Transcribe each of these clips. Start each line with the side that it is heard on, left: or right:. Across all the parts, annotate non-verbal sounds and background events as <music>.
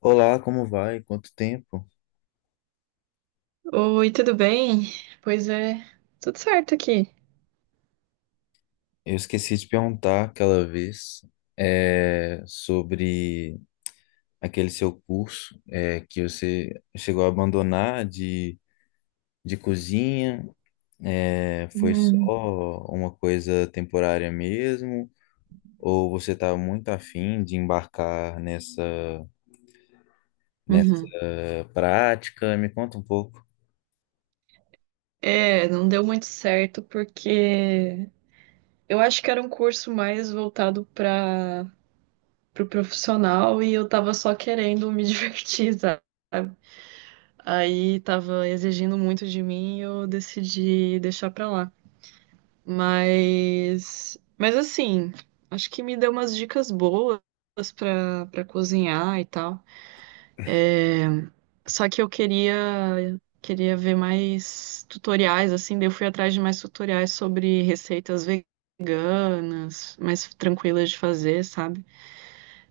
left: Olá, como vai? Quanto tempo?
right: Oi, tudo bem? Pois é, tudo certo aqui.
left: Eu esqueci de perguntar aquela vez sobre aquele seu curso que você chegou a abandonar de cozinha. É, foi só
right: Hum,
left: uma coisa temporária mesmo? Ou você está muito afim de embarcar nessa
right: uhum.
left: prática? Me conta um pouco.
right: É, não deu muito certo porque eu acho que era um curso mais voltado para o profissional e eu tava só querendo me <laughs> divertir, sabe? Aí tava exigindo muito de mim e eu decidi deixar pra lá. Mas assim, acho que me deu umas dicas boas pra cozinhar e tal. É, só que eu queria ver mais tutoriais, assim, daí eu fui atrás de mais tutoriais sobre receitas veganas, mais tranquilas de fazer, sabe?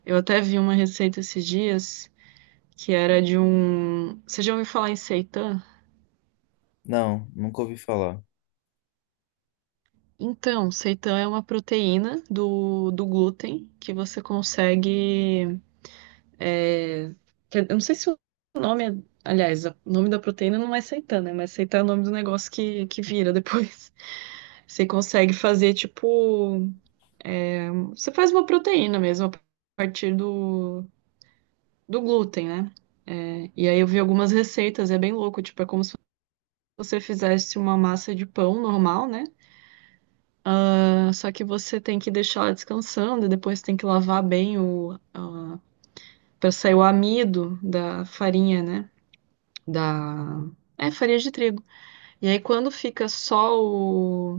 right: Eu até vi uma receita esses dias que era de um. Você já ouviu falar em seitan?
left: Não, nunca ouvi falar.
right: Então, seitan é uma proteína do glúten que você consegue. É, eu não sei se o nome é. Aliás, o nome da proteína não é seitana, mas seitana é o nome do negócio que vira depois. <laughs> Você consegue fazer, tipo. Você faz uma proteína mesmo, do glúten, né? É, e aí eu vi algumas receitas, é bem louco, tipo, é como se você fizesse uma massa de pão normal, né? Ah, só que você tem que deixar ela descansando e depois tem que lavar bem o. Para sair o amido da farinha, né? Da. É, farinha de trigo. E aí, quando fica só o.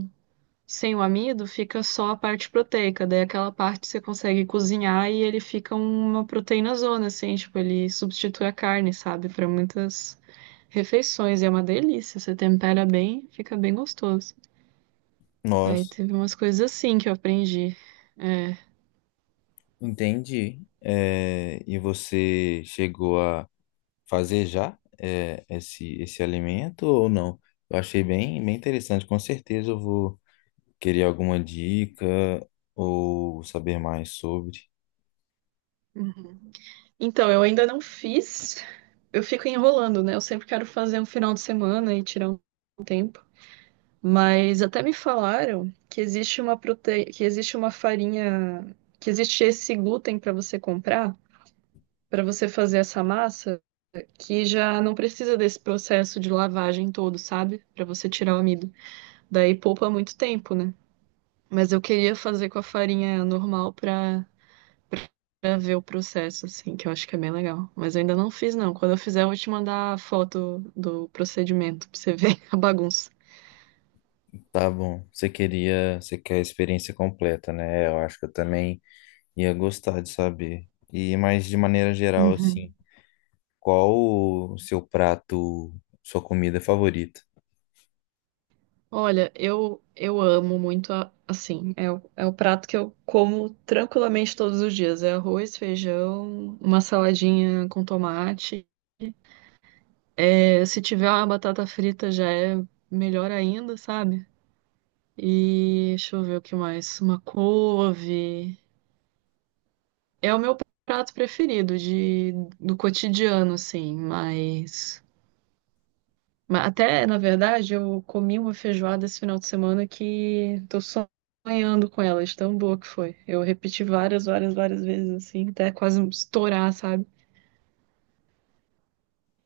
right: Sem o amido, fica só a parte proteica. Daí, aquela parte você consegue cozinhar e ele fica uma proteína zona, assim. Tipo, ele substitui a carne, sabe? Para muitas refeições. E é uma delícia. Você tempera bem, fica bem gostoso. Aí,
left: Nossa,
right: teve umas coisas assim que eu aprendi. É.
left: entendi. É, e você chegou a fazer já esse alimento ou não? Eu achei bem interessante. Com certeza eu vou querer alguma dica ou saber mais sobre.
right: Uhum. Então, eu ainda não fiz. Eu fico enrolando, né? Eu sempre quero fazer um final de semana e tirar um tempo. Mas até me falaram que existe uma prote... que existe uma farinha, que existe esse glúten para você comprar, para você fazer essa massa, que já não precisa desse processo de lavagem todo, sabe? Para você tirar o amido. Daí poupa muito tempo, né? Mas eu queria fazer com a farinha normal para ver o processo, assim, que eu acho que é bem legal. Mas eu ainda não fiz, não. Quando eu fizer, eu vou te mandar a foto do procedimento para você ver <laughs> a bagunça.
left: Tá bom. Você quer a experiência completa, né? Eu acho que eu também ia gostar de saber. E mais de maneira geral,
right: Uhum.
left: assim, qual o seu prato, sua comida favorita?
right: Olha, eu amo muito a- assim. É o prato que eu como tranquilamente todos os dias. É arroz, feijão, uma saladinha com tomate. É, se tiver uma batata frita já é melhor ainda, sabe? E deixa eu ver o que mais. Uma couve. É o meu prato preferido de, do cotidiano, assim, mas. Mas até, na verdade, eu comi uma feijoada esse final de semana que tô sonhando com ela, de tão boa que foi. Eu repeti várias, várias, várias vezes, assim, até quase estourar, sabe?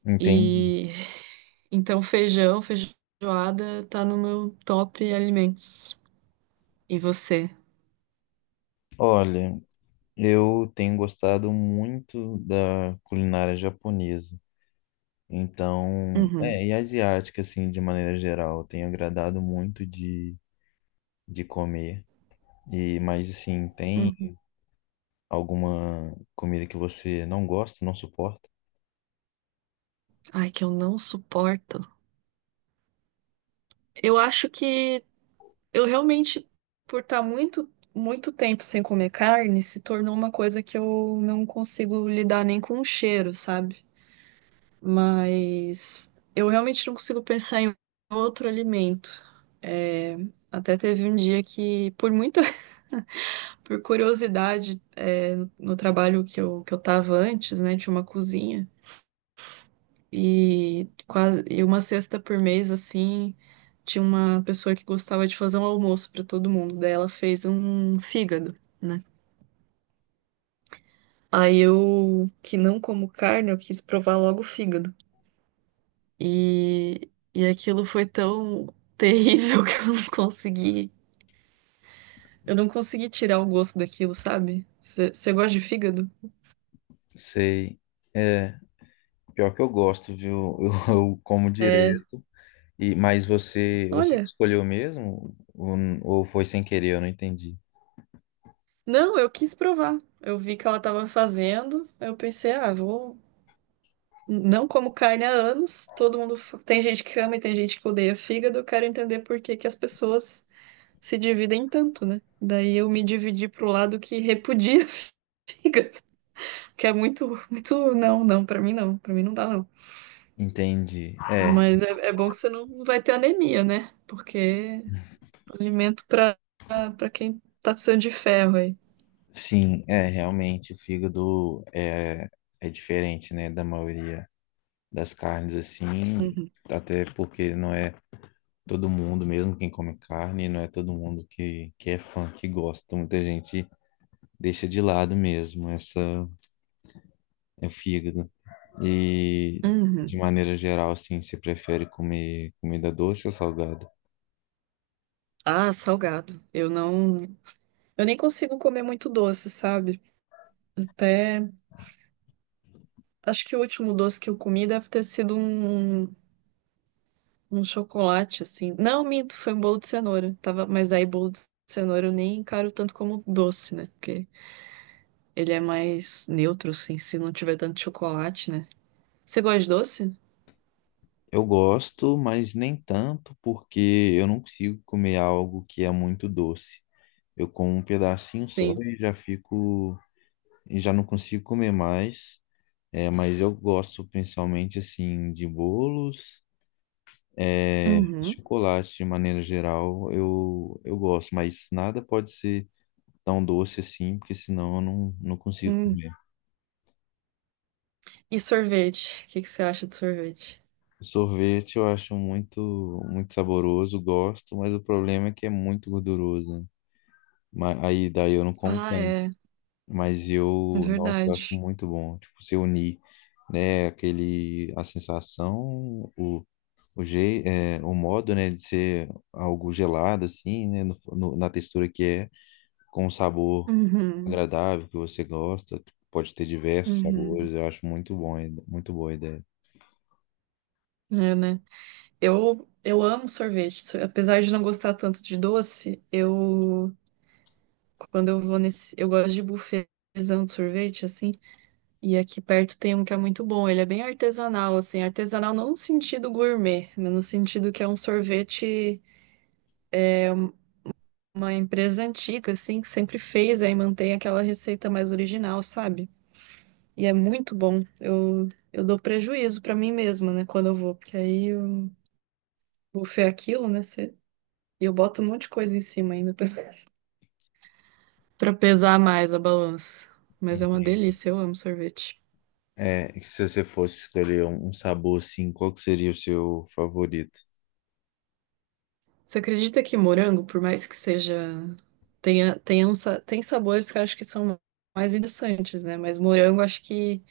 left: Entende?
right: E então feijão, feijoada tá no meu top alimentos. E você?
left: Olha, eu tenho gostado muito da culinária japonesa. Então,
right: Uhum.
left: e asiática, assim, de maneira geral, eu tenho agradado muito de comer. E, mas, assim, tem
right: Uhum.
left: alguma comida que você não gosta, não suporta?
right: Ai, que eu não suporto. Eu acho que eu realmente, por estar muito, muito tempo sem comer carne, se tornou uma coisa que eu não consigo lidar nem com o cheiro, sabe? Mas eu realmente não consigo pensar em outro alimento. É, até teve um dia que, por muita, <laughs> por curiosidade, é, no trabalho que eu tava antes, né, tinha uma cozinha e, quase, e uma sexta por mês, assim, tinha uma pessoa que gostava de fazer um almoço para todo mundo. Daí ela fez um fígado, né? Aí eu, que não como carne, eu quis provar logo o fígado. E aquilo foi tão terrível <laughs> que eu não consegui. Eu não consegui tirar o gosto daquilo, sabe? Você gosta de fígado?
left: Sei. É, pior que eu gosto, viu? <laughs> Eu como
right: É,
left: direto. E, mas você que
right: olha.
left: escolheu mesmo? Ou foi sem querer? Eu não entendi.
right: Não, eu quis provar. Eu vi que ela tava fazendo, aí eu pensei, ah, vou. Não como carne há anos, todo mundo. Tem gente que ama e tem gente que odeia fígado, eu quero entender por que que as pessoas se dividem tanto, né? Daí eu me dividi pro lado que repudia <laughs> fígado, que é muito, muito. Não, não, pra mim não, pra mim não dá, não.
left: Entendi. É,
right: Mas é, é bom que você não vai ter anemia, né? Porque alimento para quem tá precisando de ferro aí.
left: sim, é, realmente, o fígado é diferente, né, da maioria das carnes assim,
right: Uhum.
left: até porque não é todo mundo, mesmo quem come carne, não é todo mundo que é fã, que gosta. Muita gente deixa de lado mesmo essa é o fígado. E de
right: Uhum.
left: maneira geral, assim, você prefere comer comida doce ou salgada?
right: Ah, salgado. Eu não. Eu nem consigo comer muito doce, sabe? Até acho que o último doce que eu comi deve ter sido um, um chocolate, assim. Não, minto, foi um bolo de cenoura. Tava, mas aí bolo de cenoura eu nem encaro tanto como doce, né? Porque ele é mais neutro, assim, se não tiver tanto chocolate, né? Você gosta de doce?
left: Eu gosto, mas nem tanto, porque eu não consigo comer algo que é muito doce. Eu como um pedacinho só
right: Sim.
left: e já fico e já não consigo comer mais. É, mas eu gosto principalmente assim de bolos, é,
right: Uhum.
left: chocolate de maneira geral, eu gosto, mas nada pode ser tão doce assim, porque senão eu não, não consigo
right: Hum,
left: comer.
right: e sorvete? O que que você acha de sorvete?
left: Sorvete eu acho muito muito saboroso, gosto, mas o problema é que é muito gorduroso, né? Mas aí daí eu não como
right: Ah,
left: tanto.
right: é,
left: Mas
right: é
left: eu, nossa, eu acho
right: verdade.
left: muito bom, tipo, se unir, né, aquele, a sensação, o modo, né, de ser algo gelado, assim, né, na textura que é, com um sabor
right: Uhum,
left: agradável que você gosta, que pode ter diversos
right: uhum.
left: sabores, eu acho muito bom, muito boa a ideia.
right: É, né? Eu amo sorvete. So- Apesar de não gostar tanto de doce, eu quando eu vou nesse, eu gosto de buffetzão de sorvete assim, e aqui perto tem um que é muito bom. Ele é bem artesanal assim, artesanal não no sentido gourmet, mas no sentido que é um sorvete, uma empresa antiga assim, que sempre fez aí mantém aquela receita mais original, sabe? E é muito bom. Eu dou prejuízo pra mim mesma, né, quando eu vou, porque aí eu vou fer aquilo, né, e eu boto um monte de coisa em cima ainda pra, <laughs> pra pesar mais a balança. Mas é uma
left: Entendi.
right: delícia, eu amo sorvete.
left: É, e se você fosse escolher um sabor assim, qual que seria o seu favorito?
right: Você acredita que morango, por mais que seja, tenha um, tem sabores que eu acho que são mais interessantes, né? Mas morango, acho que,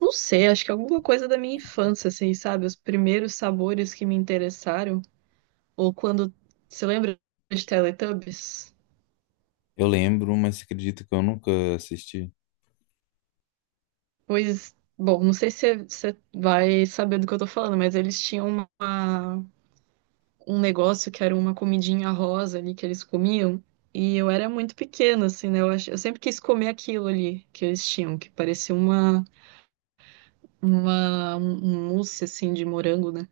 right: não sei, acho que é alguma coisa da minha infância, assim, sabe? Os primeiros sabores que me interessaram, ou quando, você lembra de Teletubbies?
left: Eu lembro, mas acredito que eu nunca assisti.
right: Pois, bom, não sei se você vai saber do que eu tô falando, mas eles tinham uma, um negócio que era uma comidinha rosa ali que eles comiam. E eu era muito pequena, assim, né? Eu, ach... eu sempre quis comer aquilo ali que eles tinham, que parecia uma, um mousse, assim, de morango, né?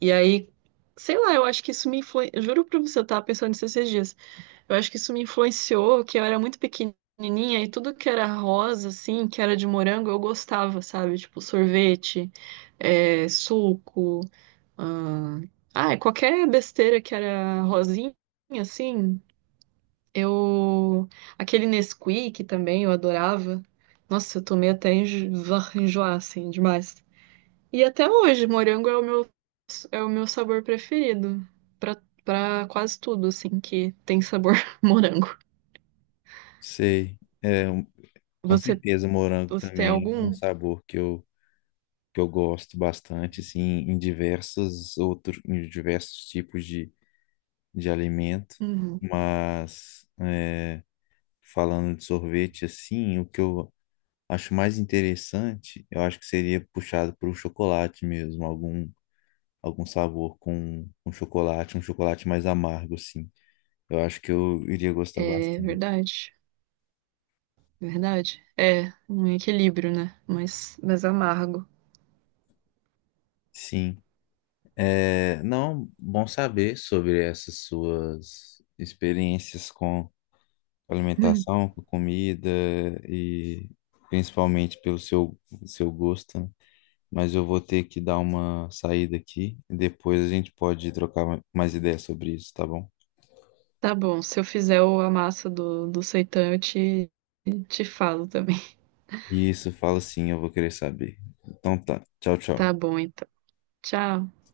right: E aí, sei lá, eu acho que isso me influenciou. Juro pra você, eu tava pensando nisso esses dias. Eu acho que isso me influenciou, que eu era muito pequenininha e tudo que era rosa, assim, que era de morango, eu gostava, sabe? Tipo, sorvete, é, suco, ah, ah, qualquer besteira que era rosinha, assim, eu... Aquele Nesquik também, eu adorava. Nossa, eu tomei até enjo... <laughs> enjoar, assim, demais. E até hoje, morango é o meu sabor preferido. pra- Pra quase tudo, assim, que tem sabor <laughs> morango.
left: Sei. É, com
right: Você
left: certeza, morango
right: Você tem
left: também é um
right: algum?
left: sabor que eu gosto bastante, assim, em diversos outros, em diversos tipos de alimento.
right: Uhum.
left: Mas é, falando de sorvete, assim, o que eu acho mais interessante, eu acho que seria puxado para o chocolate mesmo, algum, algum sabor com chocolate, um chocolate mais amargo, assim. Eu acho que eu iria gostar
right: É
left: bastante.
right: verdade, verdade. É um equilíbrio, né? Mas amargo.
left: Sim. É, não, bom saber sobre essas suas experiências com
right: <laughs>
left: alimentação, com comida e principalmente pelo seu, seu gosto, né? Mas eu vou ter que dar uma saída aqui e depois a gente pode trocar mais ideias sobre isso, tá bom?
right: Tá bom, se eu fizer a massa do, do seitã, te falo também.
left: Isso, fala sim, eu vou querer saber. Então tá, tchau,
right: <laughs> Tá
left: tchau.
right: bom, então. Tchau.